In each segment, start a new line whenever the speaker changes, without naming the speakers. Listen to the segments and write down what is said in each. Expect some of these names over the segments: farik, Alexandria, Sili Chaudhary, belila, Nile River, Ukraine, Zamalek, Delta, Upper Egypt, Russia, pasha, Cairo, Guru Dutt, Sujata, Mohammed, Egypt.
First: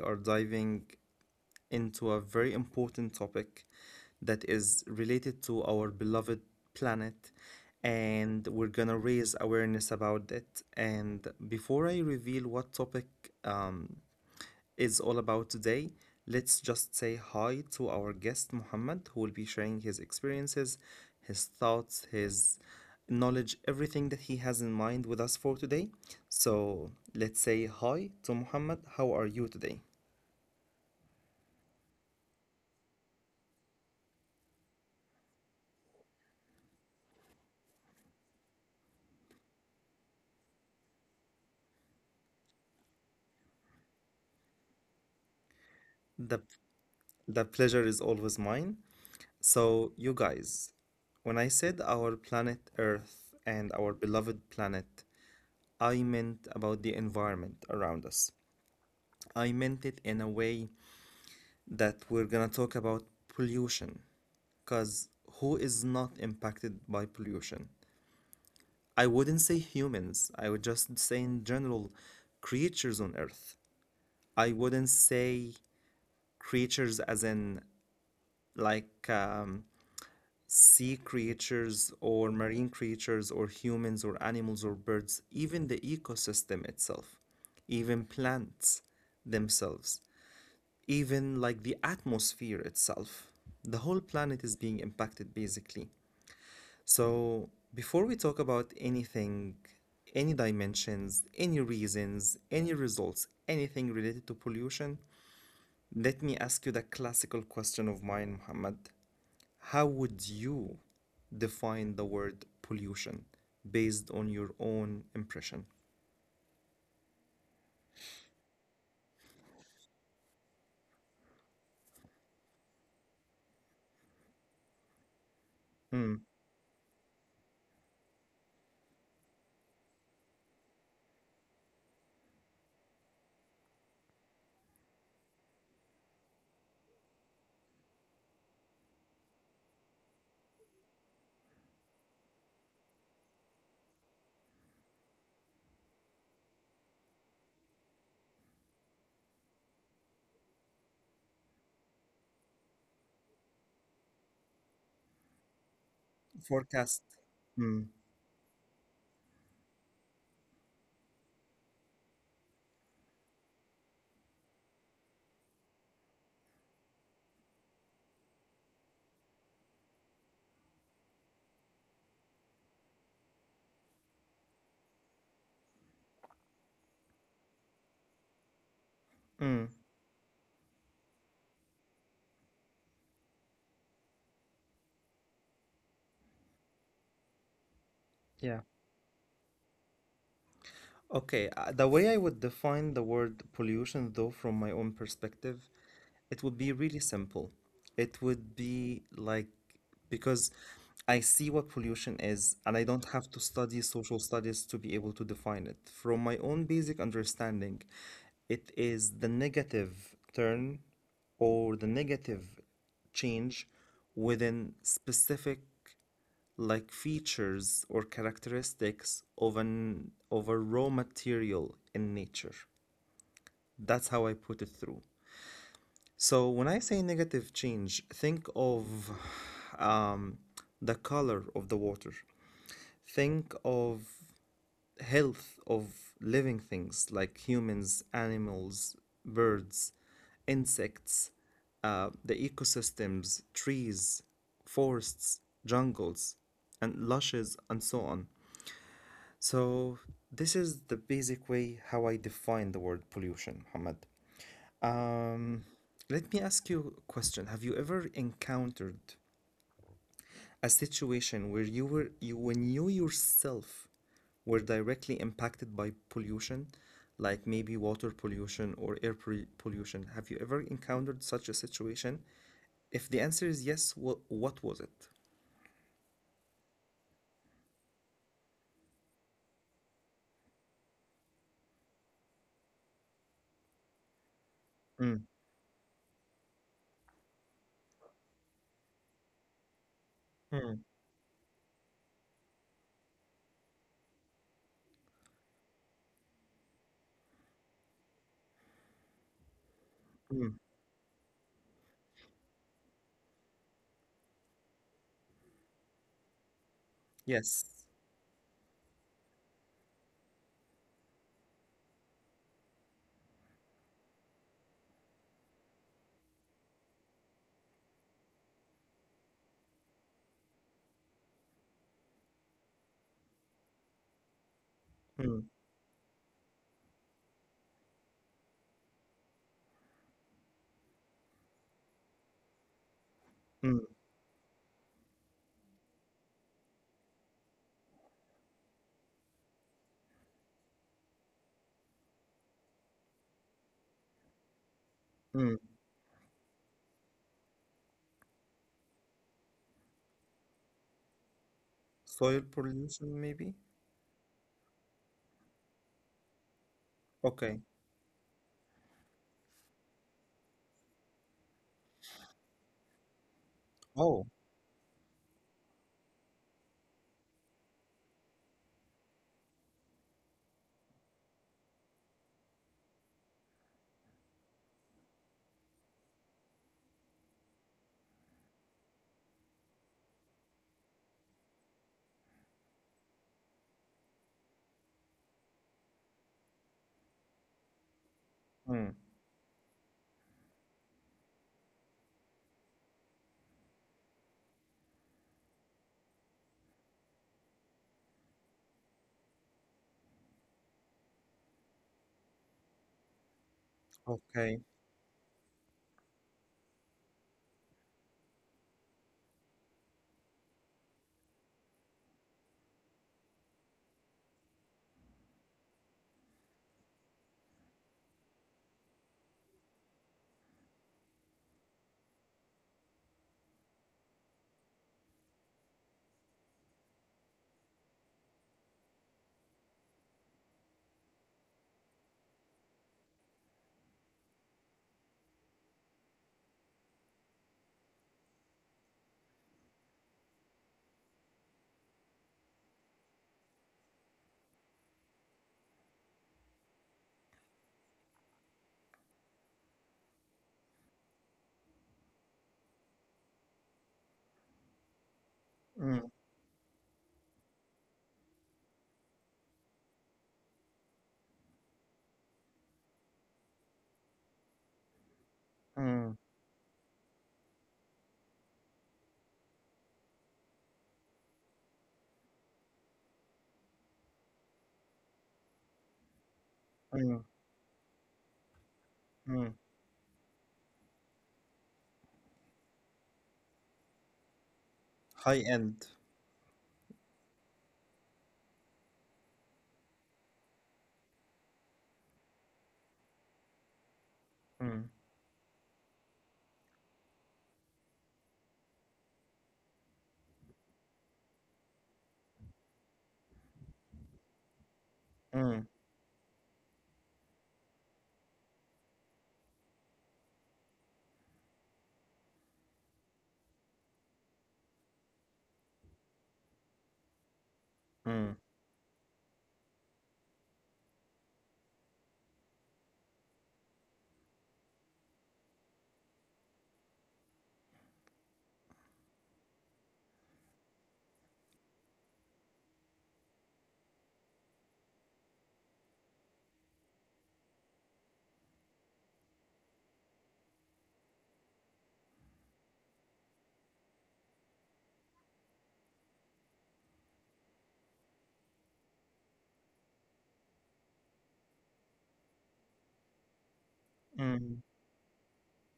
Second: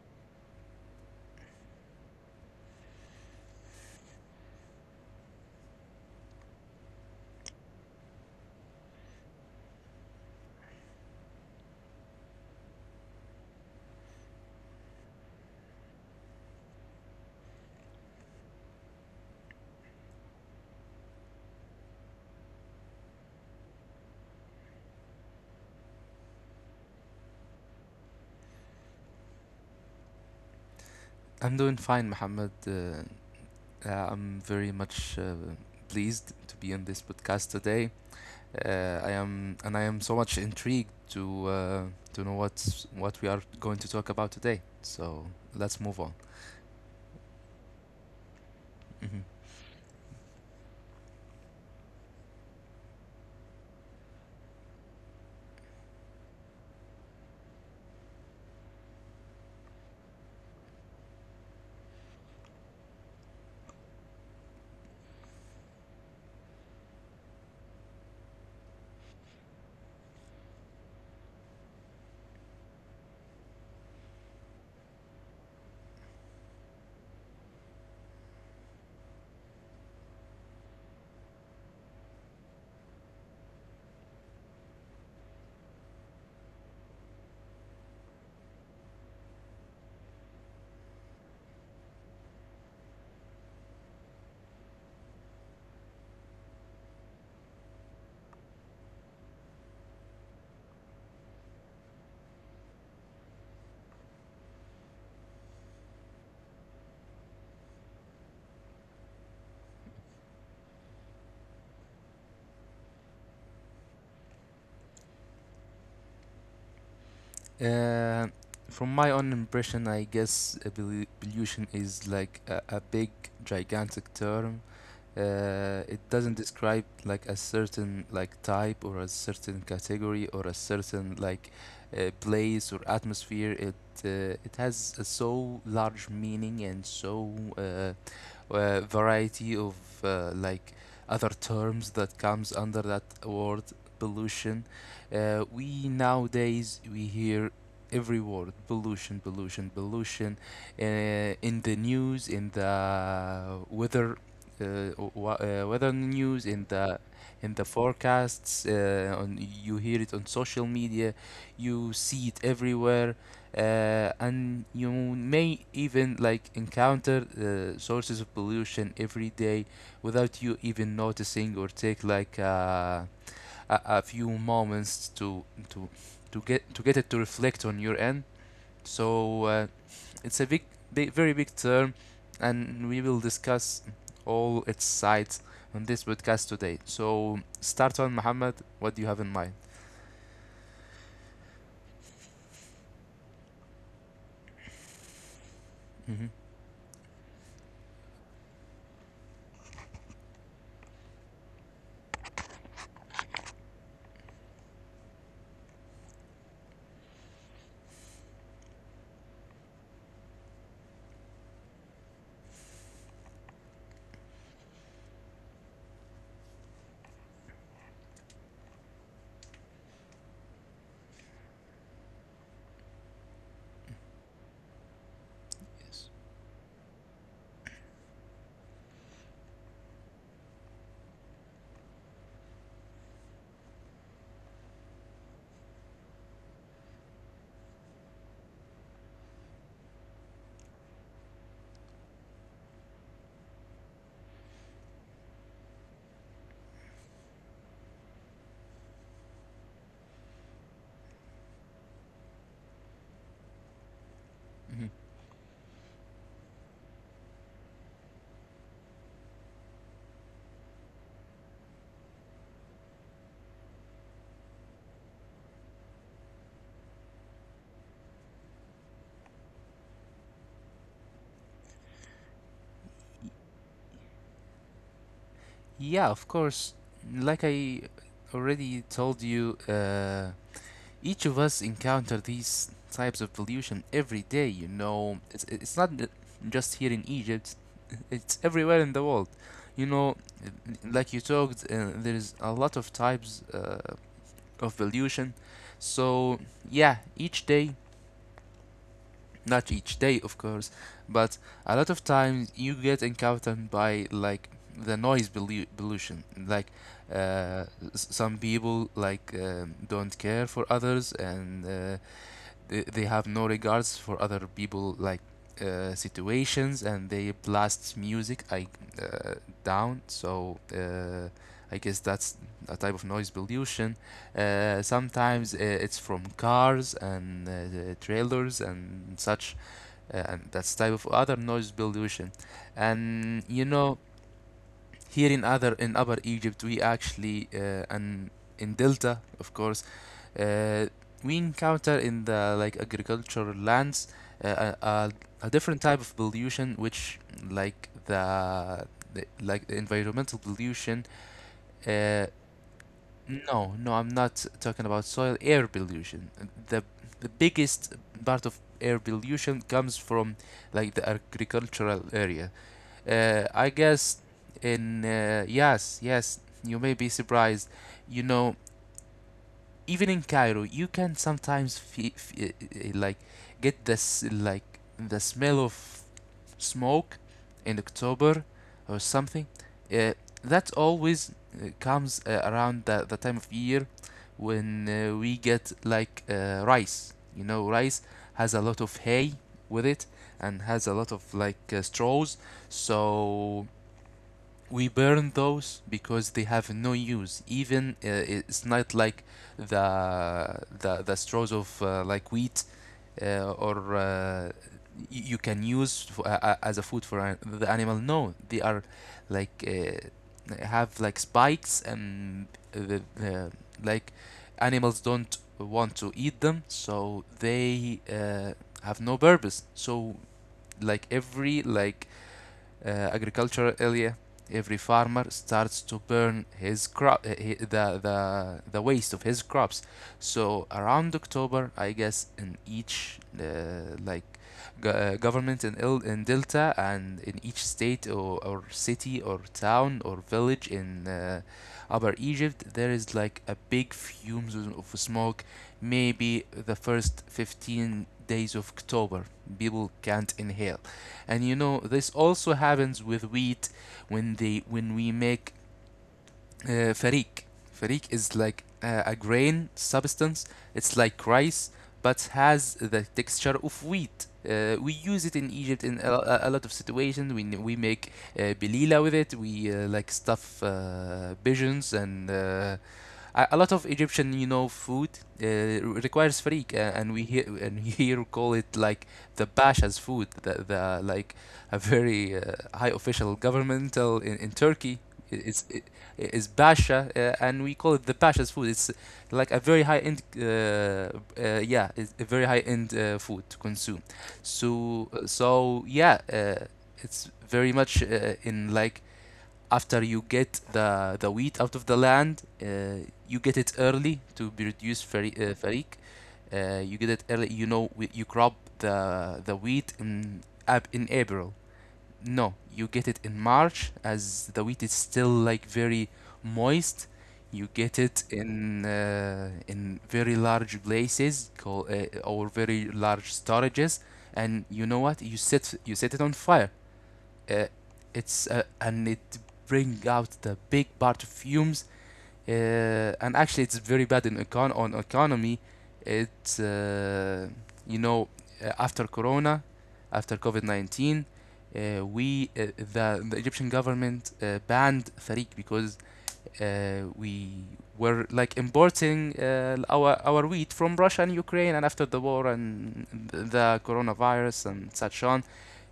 are diving into a very important topic that is related to our beloved planet, and we're gonna raise awareness about it. And before I reveal what topic um, is all about today. Let's just say hi to our guest, Muhammad, who will be sharing his experiences, his thoughts, his knowledge, everything that he has in mind with us for today. So let's say hi to Muhammad. How are you today?
I'm doing fine, Mohammed. I'm very much pleased to be on this podcast today. I am, and I am so much intrigued to know what we are going to talk about today. So let's move on.
The, the pleasure is always mine.
Mhm.
So, you guys, when I said our planet Earth and our beloved planet, I meant about the environment around us. I meant it in a way that we're gonna talk about pollution. Because who is not impacted by pollution? I wouldn't say humans, I would just say in general creatures on Earth. I wouldn't say creatures as in like sea creatures or marine creatures or humans or animals or birds, even the ecosystem itself, even plants themselves. Even like the atmosphere itself. The whole planet is being impacted basically. So, before we talk about anything, any dimensions, any reasons, any results, anything related to pollution, let me ask you the classical question of mine, Muhammad. How would you define the word pollution based on your own impression?
Uh, from my own impression, I guess evolution is like a big, gigantic term, it doesn't describe like a certain like type or a certain category or a certain like place or atmosphere. It has a so large meaning and so uh, variety of like other terms that comes under that word pollution. We nowadays we hear every word pollution, pollution, pollution in the news, in the weather, uh, weather news,
Forecast.
in the
Mm,
forecasts. On You hear it on social media, you see it everywhere, and you may even like encounter sources of pollution every day without you even noticing or take like a few moments to to get it to reflect on your end. so uh,
mm,
it's a big, very big term, and we will discuss all its sides on this podcast today. So start on, Muhammad.
yeah.
What do you have in mind?
Okay, the way I would define the word pollution, though, from my own perspective,
Hmm.
it would be really simple. It would be like, because I see what pollution is, and I don't have to study social studies to be able to define it. From my own basic understanding, it is the negative turn or the negative change within specific like features or characteristics of an of a raw material in nature. That's how I put it through.
Yes.
So when I say negative change, think of um, the color of the water. Think of health of living things like humans, animals, birds, insects, the ecosystems, trees, forests, jungles, and lushes, and so on. So, this is the basic way how I define the word pollution, Muhammad.
Hmm.
Um, Let me ask you a question. Have you ever encountered a situation where you were you when you yourself were directly impacted by pollution, like maybe water pollution or pollution? Have you ever encountered such a situation? If the answer is yes, what was it?
Yeah, of course. Like I already told you, each of us encounter these types of pollution every day. You know,
Mm,
it's not just here in Egypt; it's everywhere in the world. You know,
mm,
like you talked, there's a lot of types of pollution. So yeah, each day, not each day of
mm,
course, but a lot of times you get encountered by like the pollution. Like,
yes.
uh, some people like don't care for others, and they have no regards for other people like situations, and they blast music uh, down. I guess that's a type of noise pollution.
Mm,
Sometimes it's from cars and the trailers and such, and that's type of other noise pollution. And you
mm,
know, here in other in Upper Egypt, we actually, and in Delta of course, uh, we encounter in the like agricultural lands uh, a, a,
mm.
different type of pollution, which like the environmental pollution. uh,
Soil pollution, maybe?
no, no, I'm not talking about soil air pollution. The the
Okay.
biggest part of air pollution comes from like the agricultural area. I guess
Oh.
in, yes, yes, you may be surprised. You know, even in Cairo, you can sometimes feel like get this like the smell of smoke in October or something. Uh, that always comes around the time of year when we get like rice. You know, rice has a lot
Mm.
of hay with it, and has a lot of like straws, so we burn those because they have no use. Even it's not like the straws of like wheat, or
Okay.
you can use as a food for the animal. No, they are like have like spikes, and the like animals don't want to eat them, so they have no purpose. So like every like agricultural area, every farmer starts to burn his crop, the waste of his crops. So around October, I guess, in each government in in Delta, and in each state or city or town or village in Upper Egypt, there is like a big fumes of smoke. Maybe the first 15 days of October, people can't inhale. And you know, this also happens with wheat when they when we make
Mm,
farik. Farik is like a grain substance. It's like rice, but has the texture of wheat. We use it in Egypt in
mm,
lot of situations. We make belila with it. We like stuff pigeons and a lot of Egyptian, you know, food uh, requires farik, and we
mm,
here and here call it like the
mm.
pasha's food, the like a very high official governmental in Turkey. i-
High
It's i-
end.
Pasha, and we call it the pasha's food. It's like a very high end, yeah, it's a very high end food to consume.
Mm,
So yeah, it's very much in like after you get the wheat out of the land, you get it early to be reduce
mm,
farik. You get it early. You know you crop the wheat in in April. No, you get it in March as the wheat is still like very moist. You get it
mm,
in very large places call, or very large storages, and you know what? You set it on fire. Uh, it's And it bring out the big perfumes. uh, and actually it's very bad in economy. It's You know, after corona, after covid-19, uh, we uh, the Egyptian government banned tariq because we were like importing our wheat from Russia and Ukraine, and after the war and the coronavirus
mm,
and such on,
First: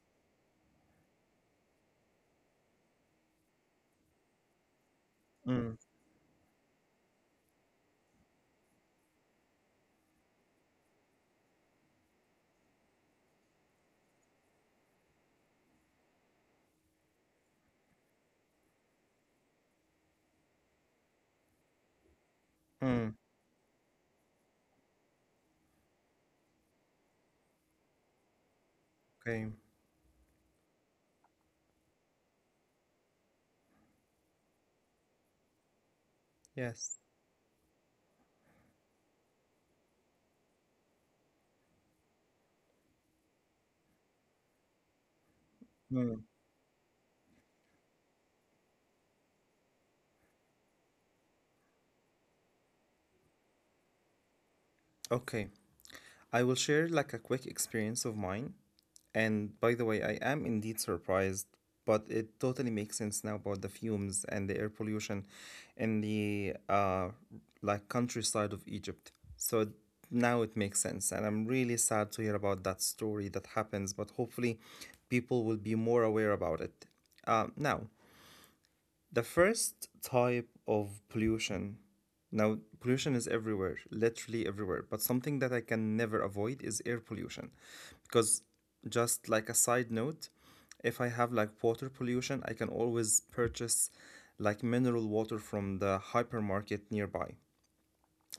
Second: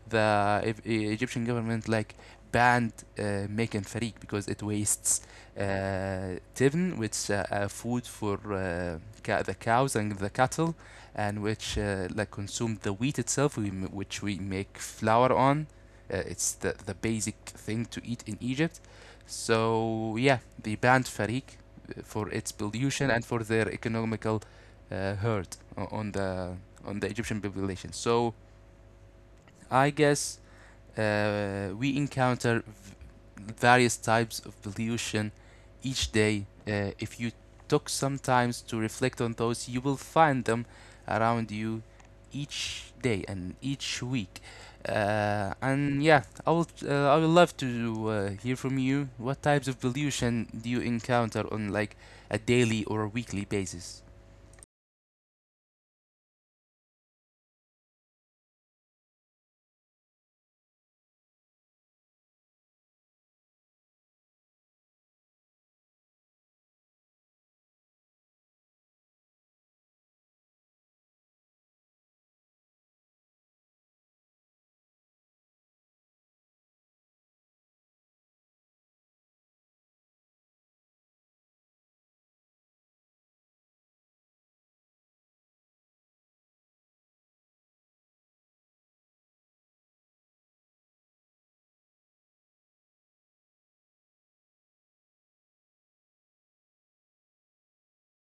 the Egyptian government like banned making farik because it wastes
mm,
tivn, which food for the cows and the cattle, and which like consume the wheat itself, which we make flour on. It's the basic thing to eat in Egypt. So yeah, they banned farik for its pollution
mm.
and for their economical hurt on the Egyptian population. So
Okay.
I guess we encounter various types of pollution each day.
Yes.
If you took some time to reflect on those, you will find them around you each day and each week. And yeah,
Mm.
I will. I would love to hear from you. What types of pollution do you encounter on like a daily or a weekly basis?
Okay. I will share like a quick experience of mine. And by the way, I am indeed surprised, but it totally makes sense now about the fumes and the air pollution in the like countryside of Egypt. Now it makes sense, and I'm really sad to hear about that story that happens, but hopefully people will be more aware about it. Now, the first type of pollution, now pollution is everywhere, literally everywhere, but something that I can never avoid is air pollution. Because, just like a side note, if I have like water pollution, I can always purchase like mineral water from the hypermarket nearby.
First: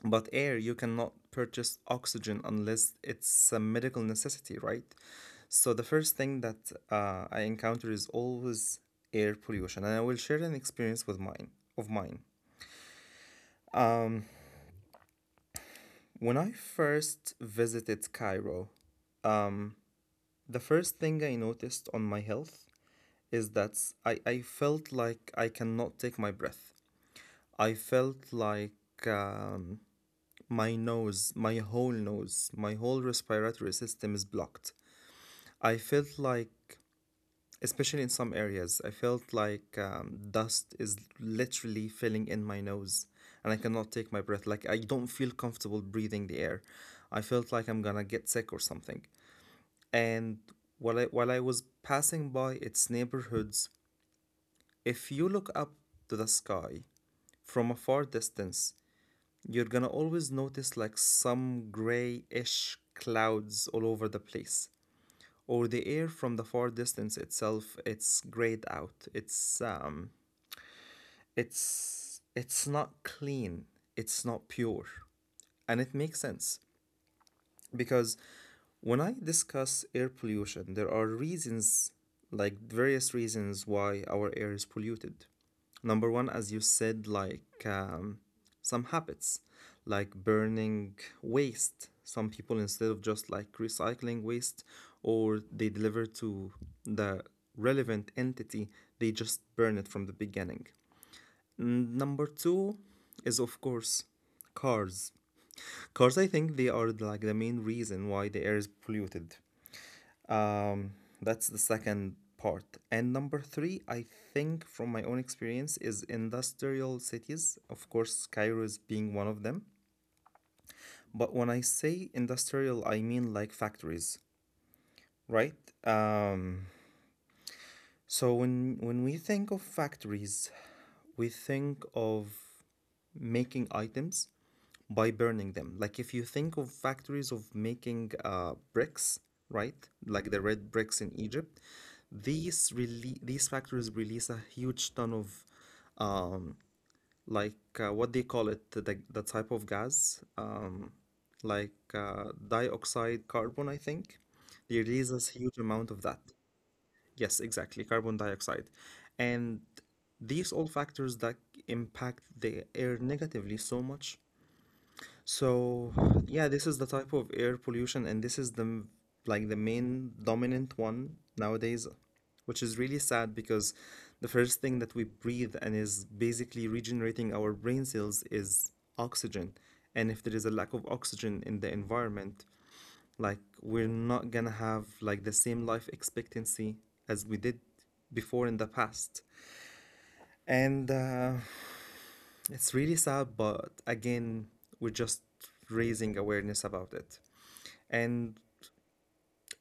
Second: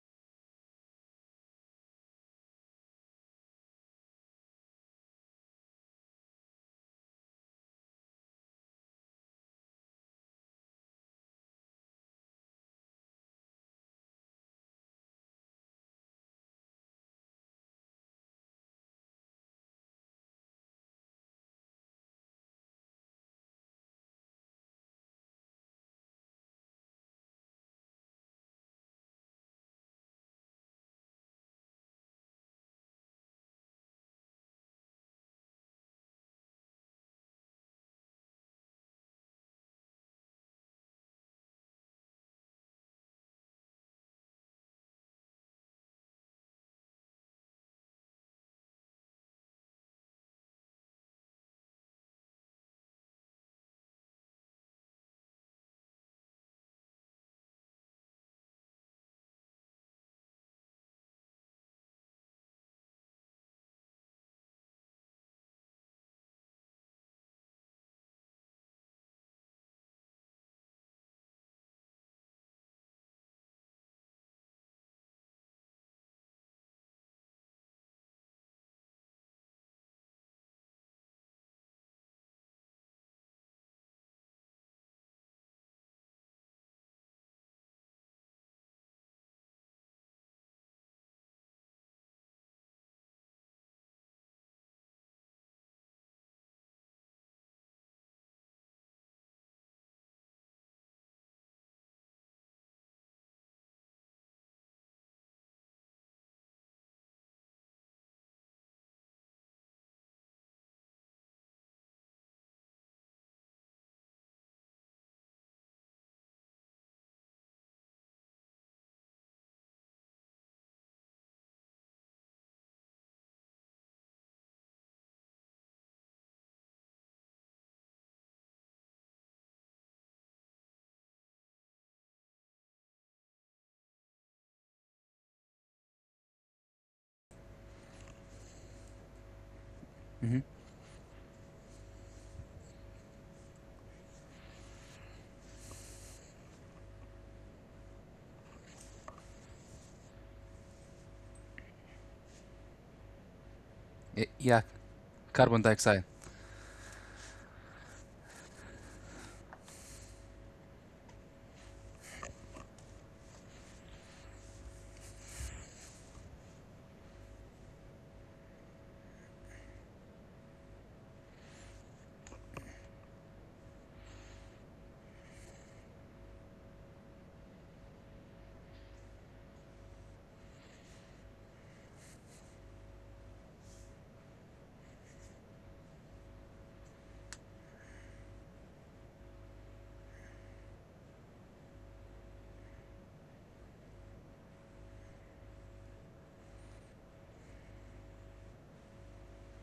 But air, you cannot purchase oxygen unless it's a medical necessity, right? So the first thing that I encounter is always air pollution, and I will share an experience with mine of mine. When I first visited Cairo, the first thing I noticed on my health is that I felt like I cannot take my breath. I felt like my nose, my whole respiratory system is blocked. I felt like especially in some areas. I felt like dust is literally filling in my nose and I cannot take my breath. Like, I don't feel comfortable breathing the air. I felt like I'm gonna get sick or something. And while I was passing by its neighborhoods, if you look up to the sky from a far distance, you're gonna always notice like some grayish clouds all over the place, or the air from the far distance itself, it's grayed out, it's not clean, it's not pure. And it makes sense because when I discuss air pollution, there are reasons, like various reasons why our air is polluted. Number one, as you said, like some habits, like burning waste. Some people, instead of just like recycling waste or they deliver to the relevant entity, they just burn it from the beginning. Mm. Number two is, of course, cars. Cars, I think they are like the main reason why the air is polluted. Um, that's the second part. And number three, I think from my own experience, is industrial cities. Of course, Cairo is being one of them. But when I say industrial, I mean like factories, right? So when we think of factories, we think of making items by burning them. Like if you think of factories of making bricks, right? Like the
Mm-hmm.
red bricks in Egypt, these factories release a huge ton of um, like what they call it, the type of gas, like dioxide carbon, I think
Yeah,
they release a huge
carbon
amount of
dioxide.
that. Yes, exactly, carbon dioxide. And these all factors that impact the air negatively so much. So, yeah, this is the type of air pollution, and this is like the main dominant one nowadays, which is really sad because the first thing that we breathe and is basically regenerating our brain cells is oxygen. And if there is a lack of oxygen in the environment, like we're not gonna have like the same life expectancy as we did before in the past. And it's really sad, but again, we're just raising awareness about it. And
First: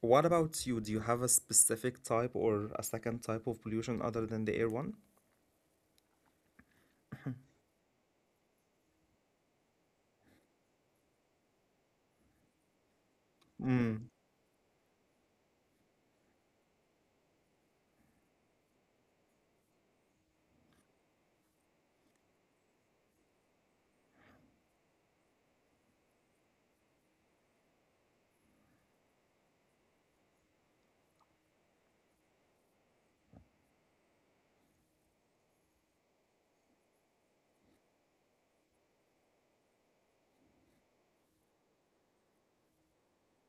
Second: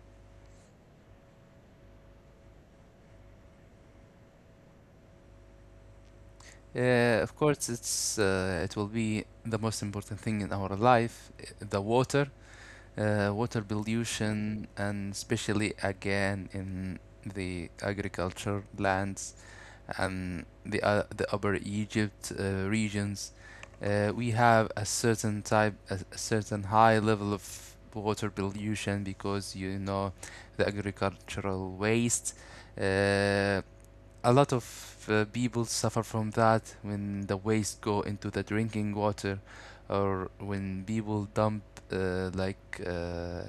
what about you? Do you have a specific type or a second type of pollution other than the air one?
Of course, it's, it will be the most important thing in our life, the water, water
Mm,
pollution, and especially again in the agriculture lands and the, the Upper Egypt regions. We have a certain type, a certain high level of water pollution because you know the agricultural waste. Uh, a lot of people suffer from that when the waste go into the drinking water, or when people dump uh, like uh, uh,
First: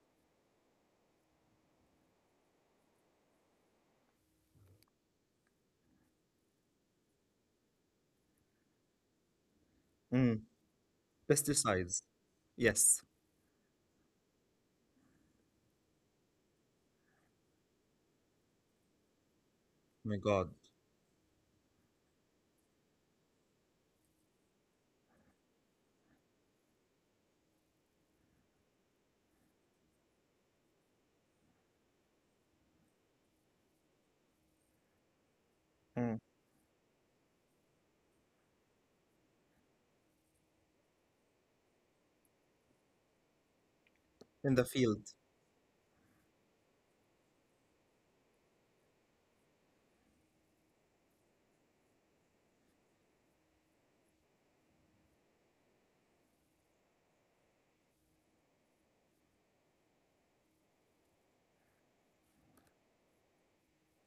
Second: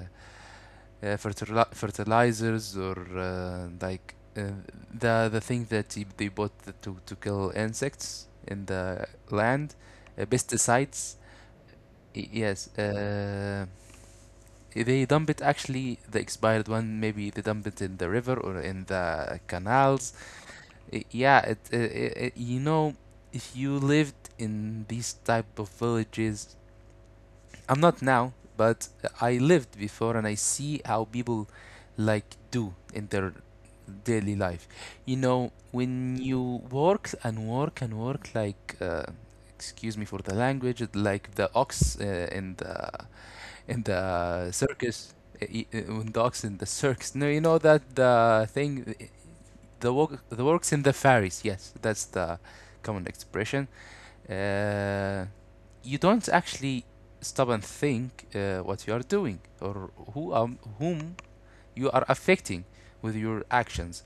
fertilizers, or the thing that they bought to kill insects in the land,
mm.
pesticides.
Pesticides.
Yes,
Yes.
they dump it, actually the expired one, maybe they dump it in the river or in the canals.
My God.
Yeah, you know, if you lived in these type of villages, I'm not now, but I lived before and I see how people like do in their daily life. You know, when
Mm.
you work and work and work like, excuse me for the language, like the ox in the in the
In the field.
circus, when the ox in the circus. No, you know that the thing, the work, the works in the fairies, yes, that's the common expression. uh, you don't actually stop and think what you are doing or who, whom you are affecting with your actions.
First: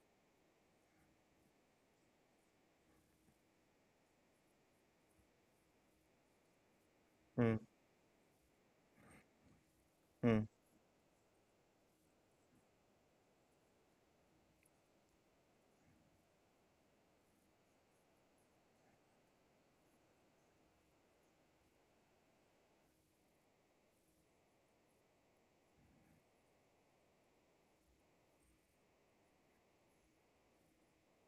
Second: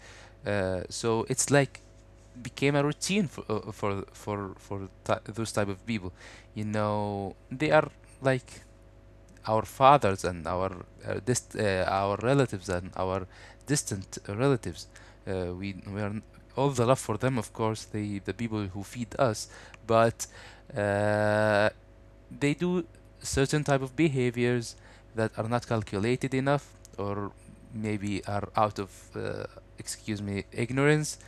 So it's like became a routine for ti those type of people. You know
Mm,
they are like our fathers
mm,
and our, our relatives and our distant relatives. We are all the love for them, of course, the people who feed us, but uh, they do certain type of behaviors that are not calculated enough or maybe are out of, excuse me, ignorance.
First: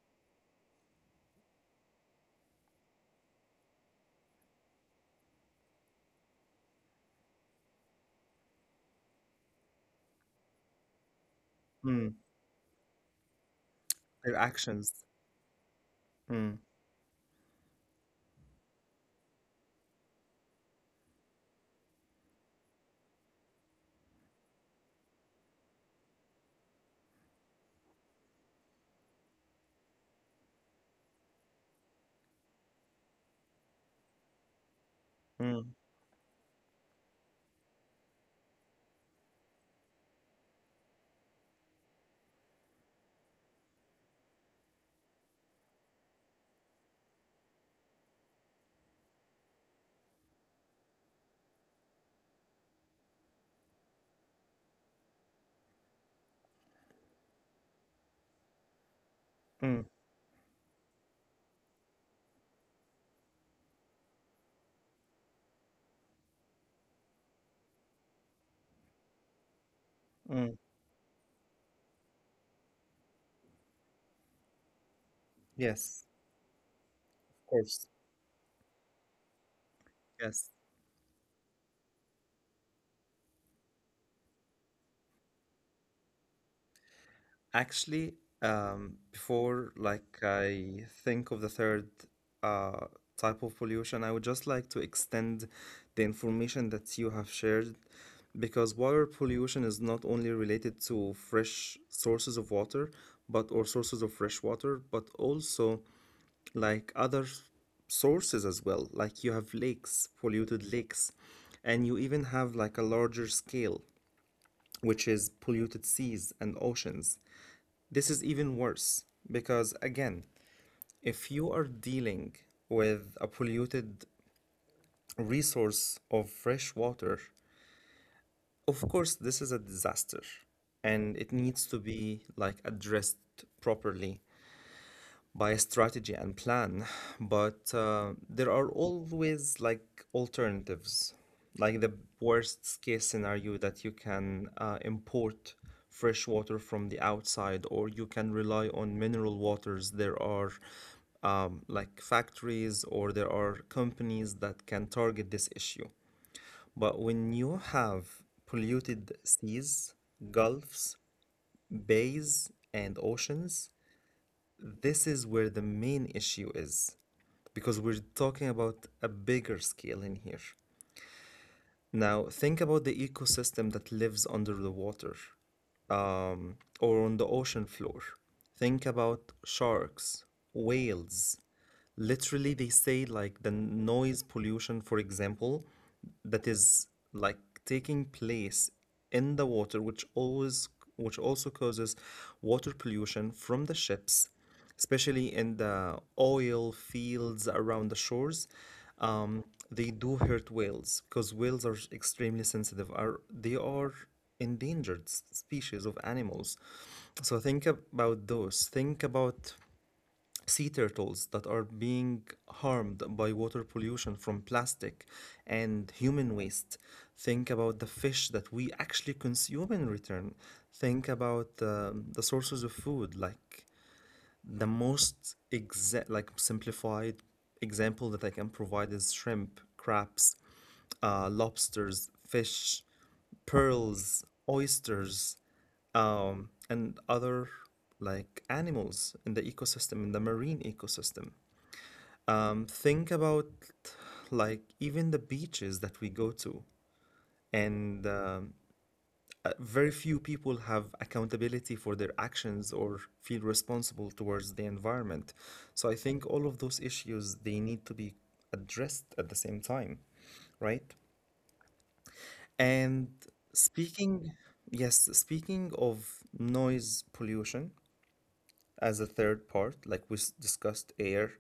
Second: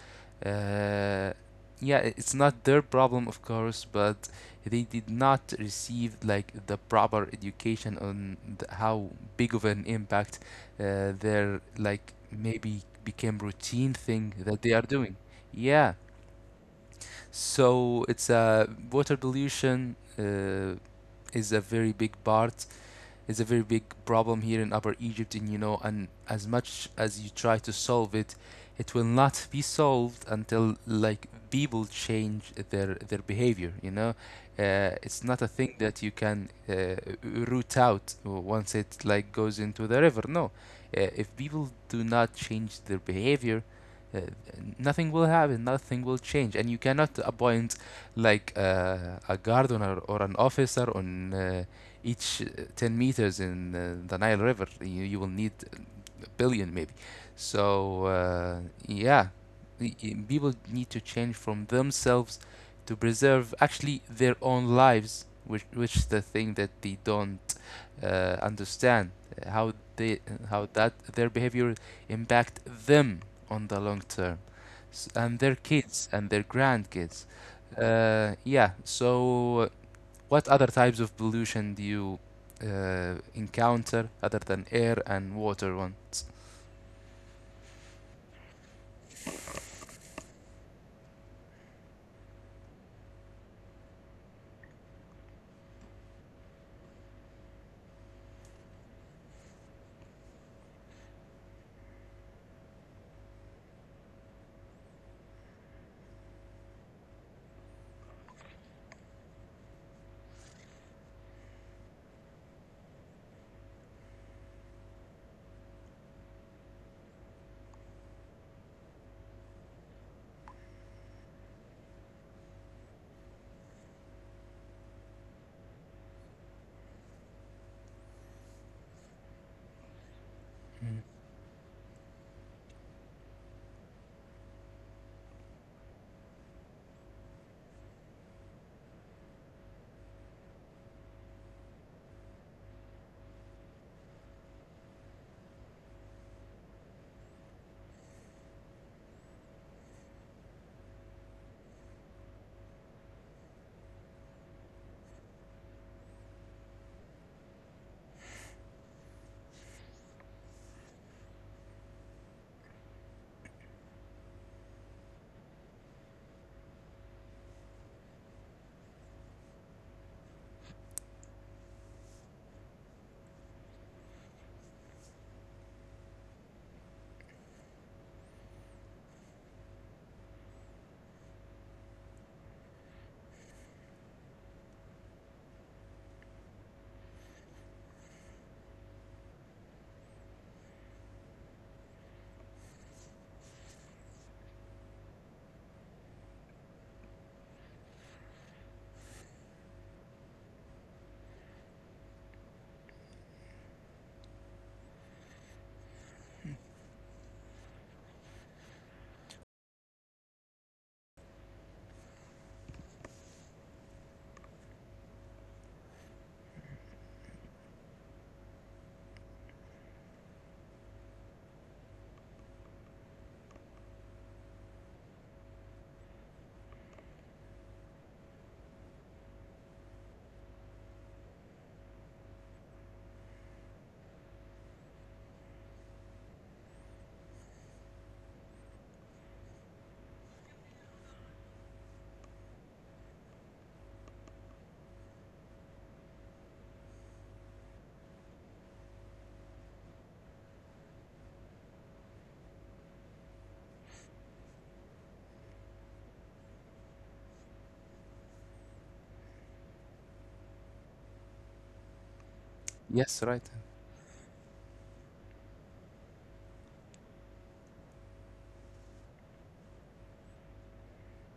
uh, yeah, it's not their problem of course, but they did not receive like the proper education on how big of an impact their like
mm.
maybe became routine thing
Their
that they are
actions.
doing. Yeah,
Mm,
so it's a water pollution, is a very big part, is a very big problem here in Upper Egypt, and you know, and as much as you try to solve it, it will not be solved until like people change their behavior. You know, it's not a thing
mm,
that you can root out once it like goes into the river. No, if people do not change their behavior, uh, nothing will happen, nothing will change. And you cannot appoint like a gardener or an officer on each 10 meters in the Nile River. You will need a billion maybe. So, uh, yeah,
mm,
People need to change from themselves to preserve actually their own lives, which is the thing that they don't understand uh, how they
mm.
how that their behavior impact them on the long term and their
Yes,
kids and their grandkids.
of course.
Yeah, so what
Yes.
other types of pollution do you encounter other than air and water ones?
Actually, before like I think of the third uh, type of pollution, I would just like to extend the information that you have shared because water pollution is not only related to fresh sources of water, but or sources of fresh water, but also like other sources as well. Like you have lakes, polluted lakes, and you even have like a larger scale, which is polluted seas and oceans. This is even worse because, again, if you are dealing with a polluted resource of fresh water, of course, this is a disaster
Mm.
and it needs to be like addressed properly by strategy and plan, but there are always like alternatives, like the worst case scenario that you can import fresh water from the outside, or you can rely on mineral waters. There are like factories or there are companies that can target this issue. But when you have polluted seas, gulfs, bays, and oceans, this is where the main issue is because we're talking about a bigger scale in here. Now, think about the ecosystem that lives under the water, or on the ocean floor. Think about sharks, whales. Literally, they say like the noise pollution, for example, that is like taking place in the water, which always, which also causes water pollution from the ships, especially in the oil fields around the shores. Um, they do hurt whales because whales are extremely sensitive. Are they are species of animals. So think about those. Think about sea turtles that are being harmed by water pollution from plastic and human waste. Think about the fish that we actually consume in return. Think about the sources of food, like the most exact, like simplified example that I can provide is shrimp, crabs, lobsters, fish, pearls, oysters, and other like animals in the ecosystem, in the marine ecosystem. Think about like even the beaches that we go to, and very few people have accountability for their actions or feel responsible towards the environment. So I think all of those issues, they need to be addressed at the same time, right? And
Yes, right.
speaking, yes, speaking of noise pollution as a third part, like discussed air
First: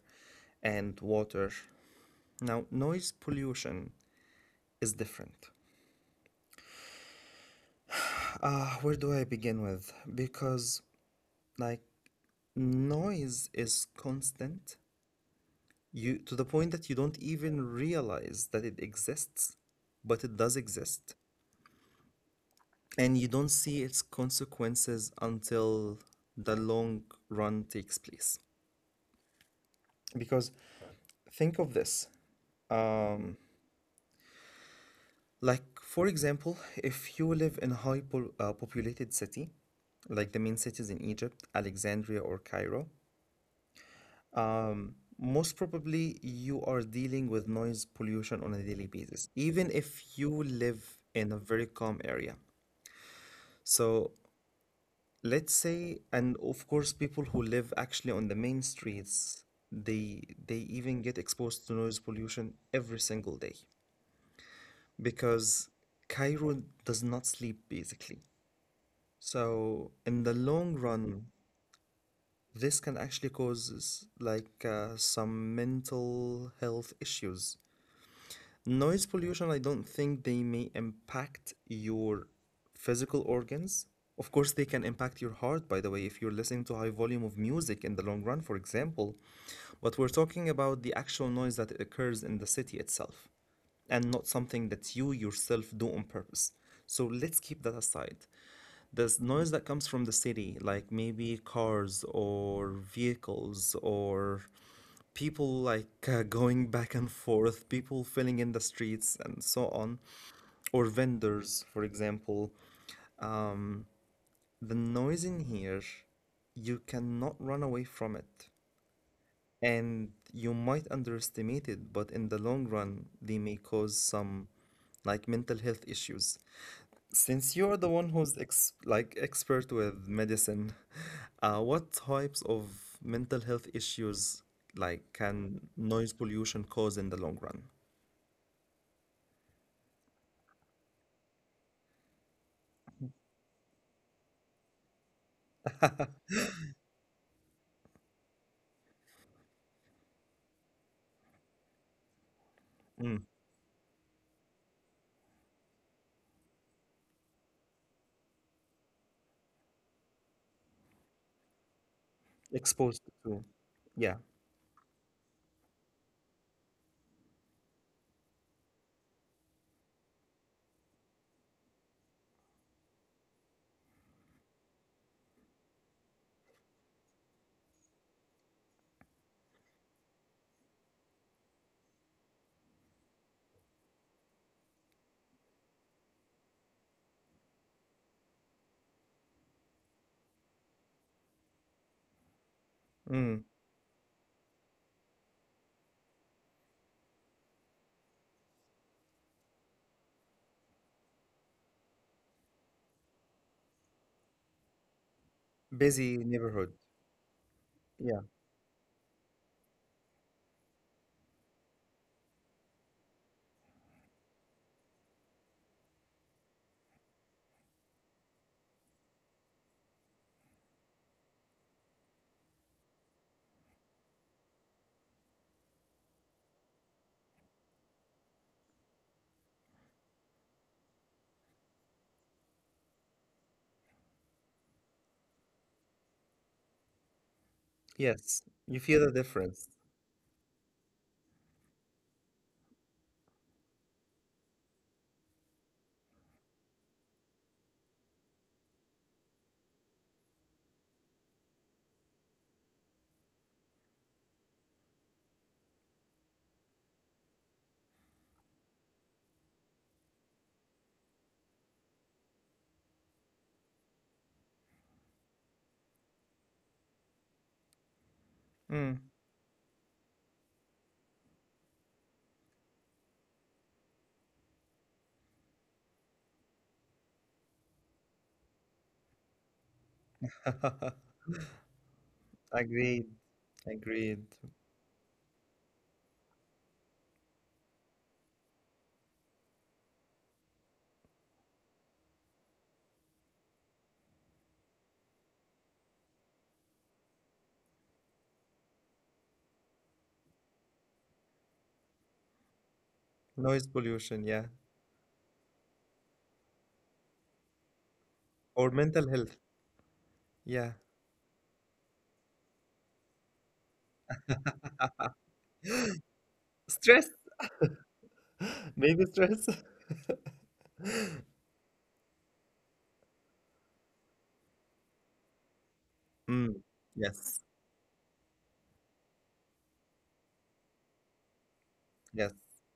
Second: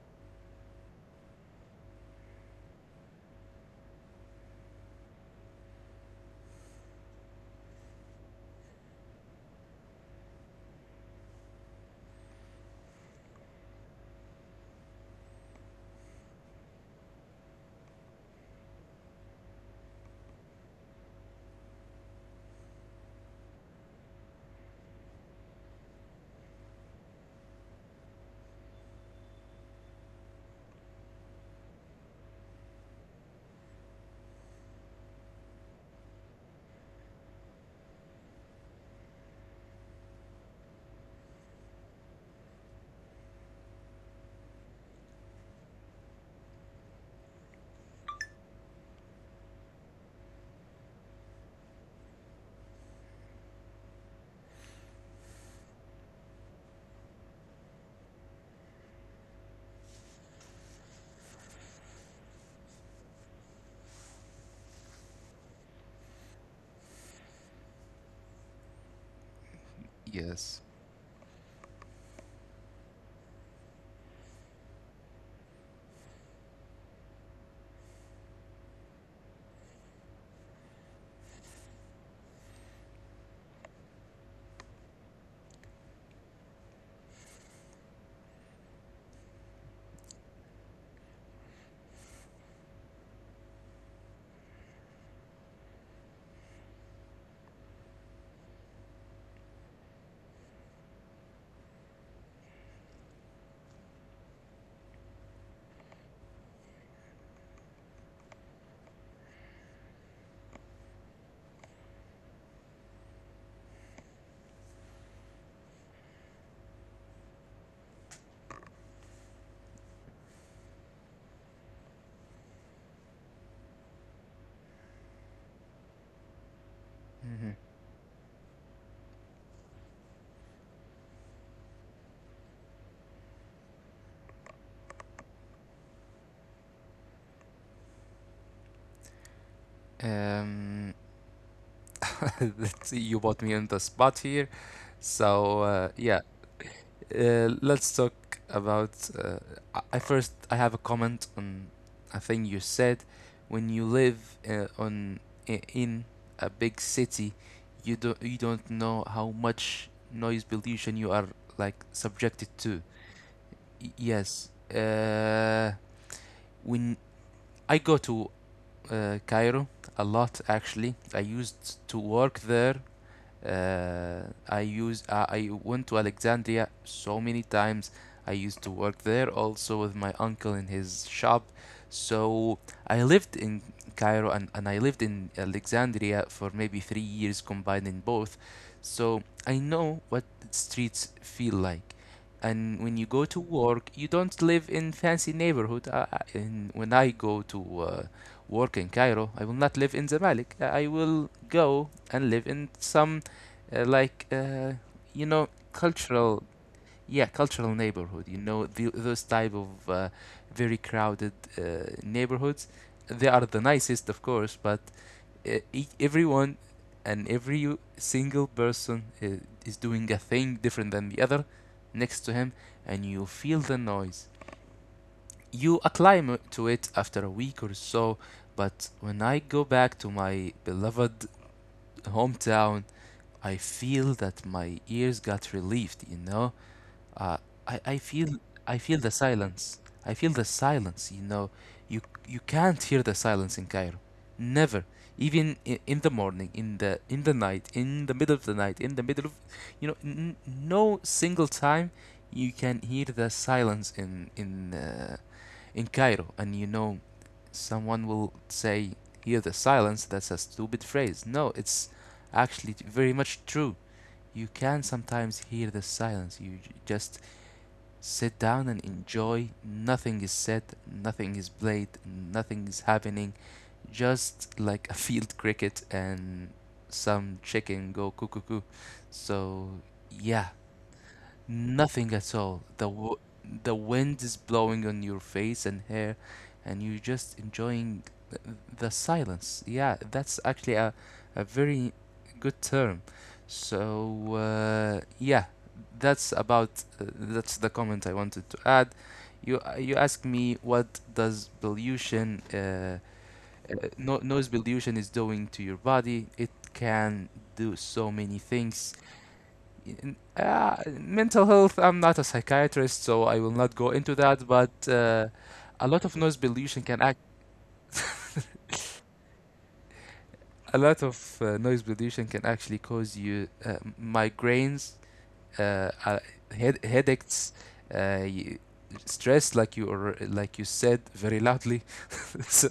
and water. Now, noise pollution is different. Ah, where do I begin with? Because, like, noise is constant, you to the point that you don't even realize that it exists, but it does exist. And you don't see its consequences until the long run takes place. Because think of this. Like, for example, if you live in a populated city, like the main cities in Egypt, Alexandria or Cairo, most probably, you are dealing with noise pollution on a daily basis, even if you live in a very calm area. So, let's say, and of course, people who live actually on the main streets, they they even get exposed to noise pollution every single day because Cairo does not sleep basically. So, in the
Yes.
long run, this can actually cause some mental health issues. Noise pollution, I don't think they may impact your physical organs. Of course, they can impact your heart, by the way, if you're listening to high volume of music in the long run, for example. But we're talking about the actual noise that occurs in the city itself and not something that you yourself do on purpose. So let's keep that aside, noise that comes from the city, like maybe cars or vehicles or people going back and forth, people filling in the streets and so on, or vendors, for example. The noise in here, you cannot run away from it. And you might underestimate it, but in the long run, they may cause some like mental health issues.
Mhm.
Since you're the one who's ex like expert with medicine, what types of mental health issues like can noise pollution cause in the long run?
Um, you bought me on the spot here. So yeah, Let's talk about. I- first I have a comment on a thing you said.
Mm,
When you live on in a big city, you don't know how much noise pollution you are like subjected to.
exposed to. Yeah.
Yes. When I go to Cairo a lot. Actually, I used to work there. uh, I went to Alexandria so many times. I used to work there also with my uncle in his shop. So I lived in Cairo, and I lived in Alexandria for maybe 3 years combining both. So I know what streets feel like. And when you go to
Mm,
work, you don't live in fancy neighborhood. When I go to work in Cairo, I will not live in Zamalek. I will go and live in some uh, like uh, you know,
busy
cultural,
neighborhood.
yeah, cultural
Yeah.
neighborhood, you know, the, those type of very crowded neighborhoods. They are the nicest, of course, but everyone and every single person is doing a thing different than the other next to him, and you feel the noise. You acclimate to it after a week or so, but when I go back to my beloved hometown, I feel that my ears got relieved, you know. Uh, I feel,
Yes.
I
You
feel
feel the
the
difference.
silence. I feel the silence, you know. You you can't hear the silence in Cairo. Never. Even in the morning, in the night, in the middle of the night, in the middle of, you know, no single time you can hear the silence in in Cairo. And you know, someone will say hear the silence, that's a stupid phrase. No, it's actually very much true. You can sometimes hear the silence. You just sit down and
Mm.
enjoy. Nothing is said, nothing is played, nothing is happening. Just like a field cricket and some chicken go cuckoo. So, yeah. Nothing at all. The
Agreed.
w the
Agreed.
wind is blowing on your face and hair, and you're just enjoying the silence. Yeah, that's actually a very good term. So yeah, that's about that's the comment I wanted to add. You asked me what does pollution
Noise
no,
pollution, yeah.
noise pollution is doing to your body. It can do so many
Or
things.
mental health. Yeah.
uh, Mental health, I'm not a psychiatrist, so I will not go into that, but a lot of noise pollution can
Stress.
act
Maybe stress.
a lot of noise pollution can actually cause you migraines, uh, uh,
Mm. Yes.
headaches, uh, y- stress, like you, or like you said very loudly
Yes.
so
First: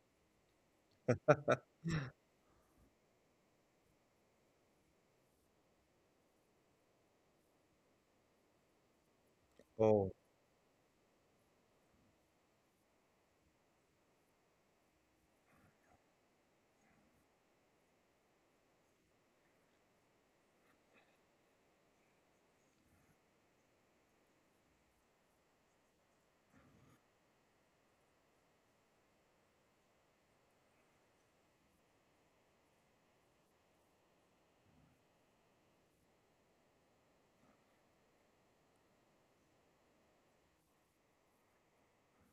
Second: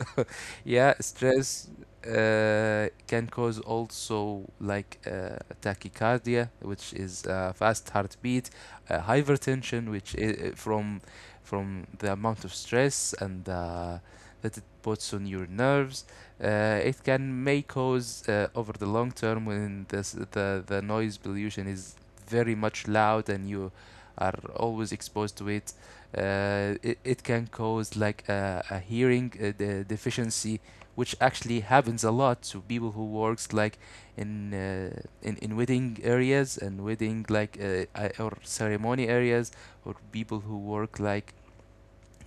yeah, stress can cause also like tachycardia, which is fast heartbeat, hypertension,
Oh,
which is from the amount of stress and that it puts on your nerves. It can May cause over the long term, when this, the noise pollution is very much loud and you are always exposed to it, it can cause like a hearing deficiency, which actually happens a lot to people who works like in uh, in wedding areas and wedding like or ceremony areas, or people who work like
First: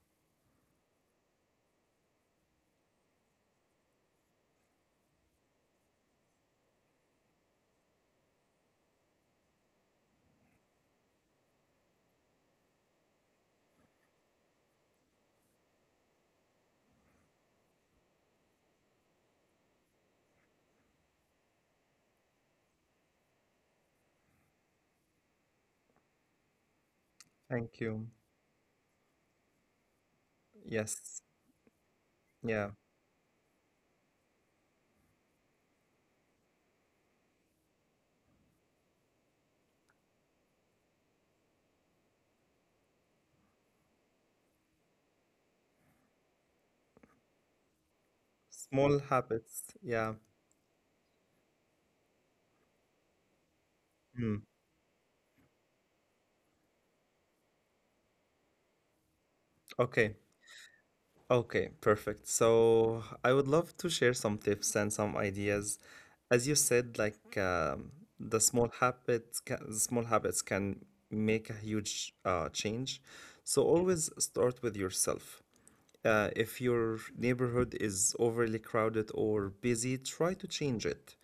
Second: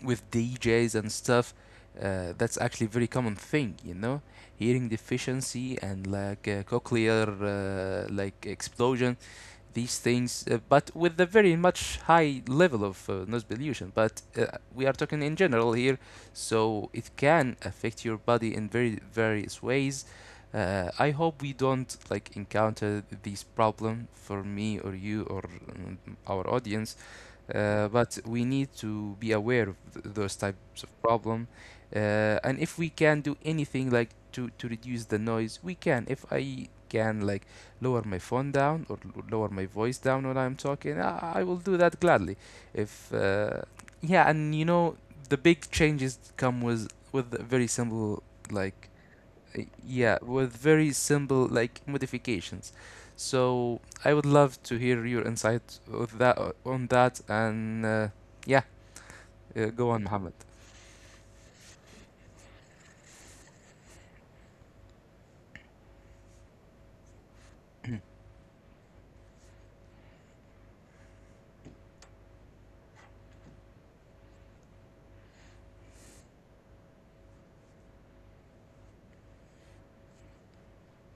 with DJs and stuff. That's actually a very common thing, you know, hearing deficiency and like cochlear like explosion, these things, but with a very much high level of noise pollution. But we are talking in general here, so it can affect your body in very various ways. I hope we don't like encounter this problem, for me or you or our audience,
thank you.
but we need to be aware of those types of
Yes.
problem. And
Yeah.
if we can do anything like to reduce the noise, we can. If I can like lower my phone down or lower my voice down when I'm talking, I will do that gladly. If Yeah, and you know, the big changes come with very simple like
Small habits. Yeah.
Modifications. So I would
Hmm.
love to hear your insight of that on that and yeah, go on,
Okay.
Muhammad.
Okay. Perfect. So I would love to share some tips and some ideas, as you said, like, the small habits, the small habits can make a huge change. So always start with yourself. If your neighborhood is overly crowded or busy, try to change it.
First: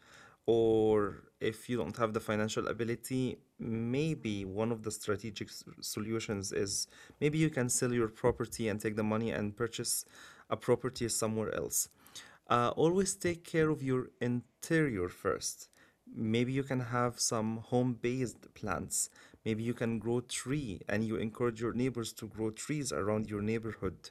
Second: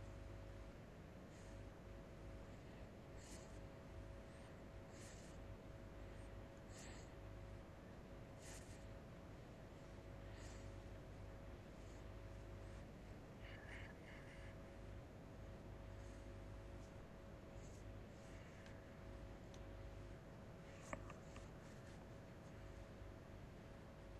Or if you don't have the financial ability, maybe one of the strategic solutions is maybe you can sell your property and take the money and purchase a property somewhere else. Always take care of your interior first. Maybe you can have some home based plants. Maybe you can grow tree and you encourage your neighbors to grow trees around your neighborhood.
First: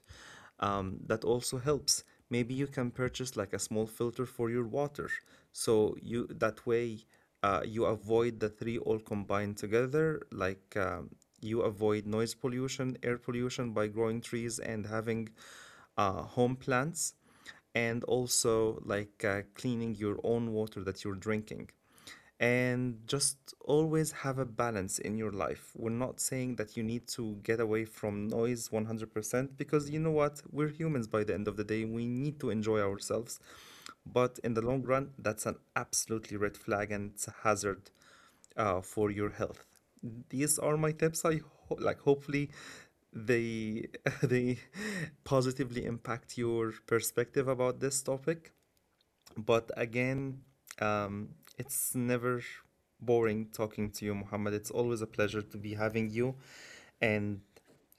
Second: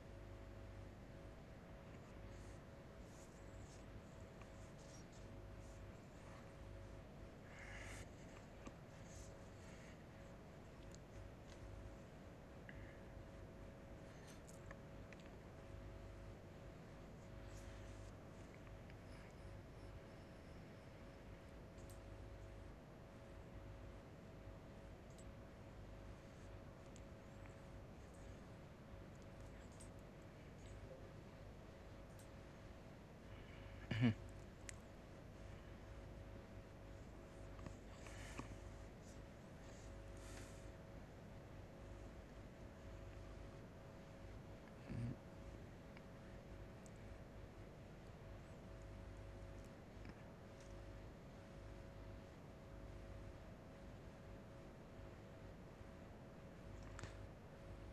That also helps. Maybe you can purchase like a small filter for your water. So you that way, you avoid the three all combined together. Like, you avoid noise pollution, air pollution by growing trees and having home plants and also cleaning your own water that you're drinking, and just always have a balance in your life. We're not saying that you need to get away from noise 100% because you know what? We're humans by the end of the day. We need to enjoy ourselves. But in the long run, that's an absolutely red flag and it's a hazard for your health. These are my tips. I ho- like Hopefully they they positively impact your perspective about this topic. But again, um, it's never boring talking to you, Muhammad. It's always a pleasure to be having you. And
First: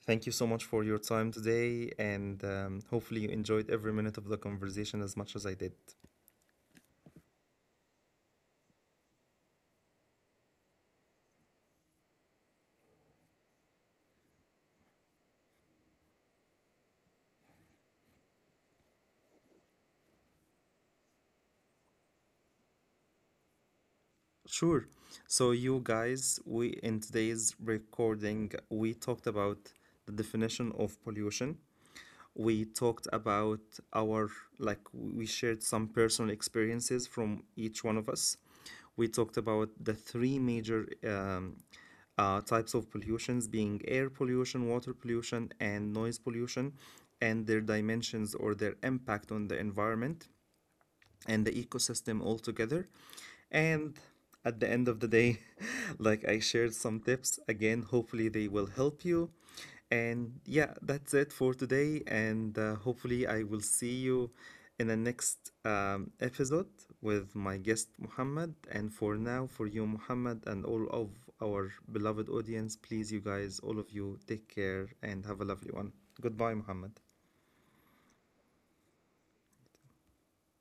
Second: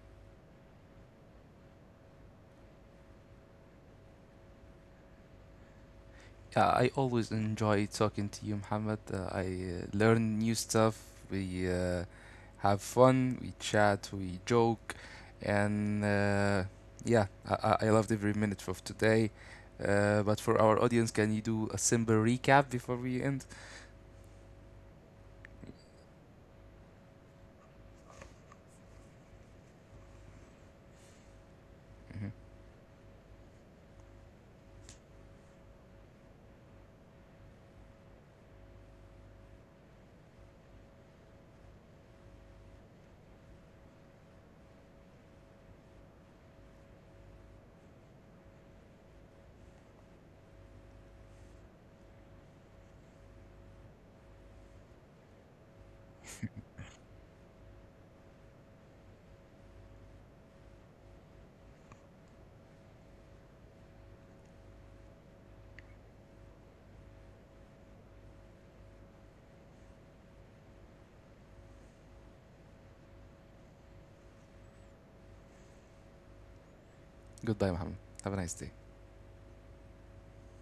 thank you so much for your time today. And hopefully, you enjoyed every minute of the conversation as much as I did.
Yeah, I always enjoy talking to you, Muhammad. I learn new stuff. We have fun. We chat. We joke, and yeah, I loved every minute of today. But for our audience, can you do a simple recap before we end?
Sure. So, you guys, we in today's recording, we talked about the definition of pollution.
Hmm.
We talked about our, like, we shared some personal experiences from each one of us. We talked about the three major types of pollutions, being air pollution, water pollution and noise pollution, and their dimensions or their impact on the environment and the ecosystem altogether. And at the end of the day, like I shared some tips again, hopefully they will help you. And yeah, that's it for today. And hopefully I will see you in the next episode with my guest Muhammad. And for now, for you, Muhammad, and all of our beloved audience, please, you guys, all of you, take care and have a lovely one. Goodbye, Muhammad.
Goodbye, Muhammad. Have a nice day.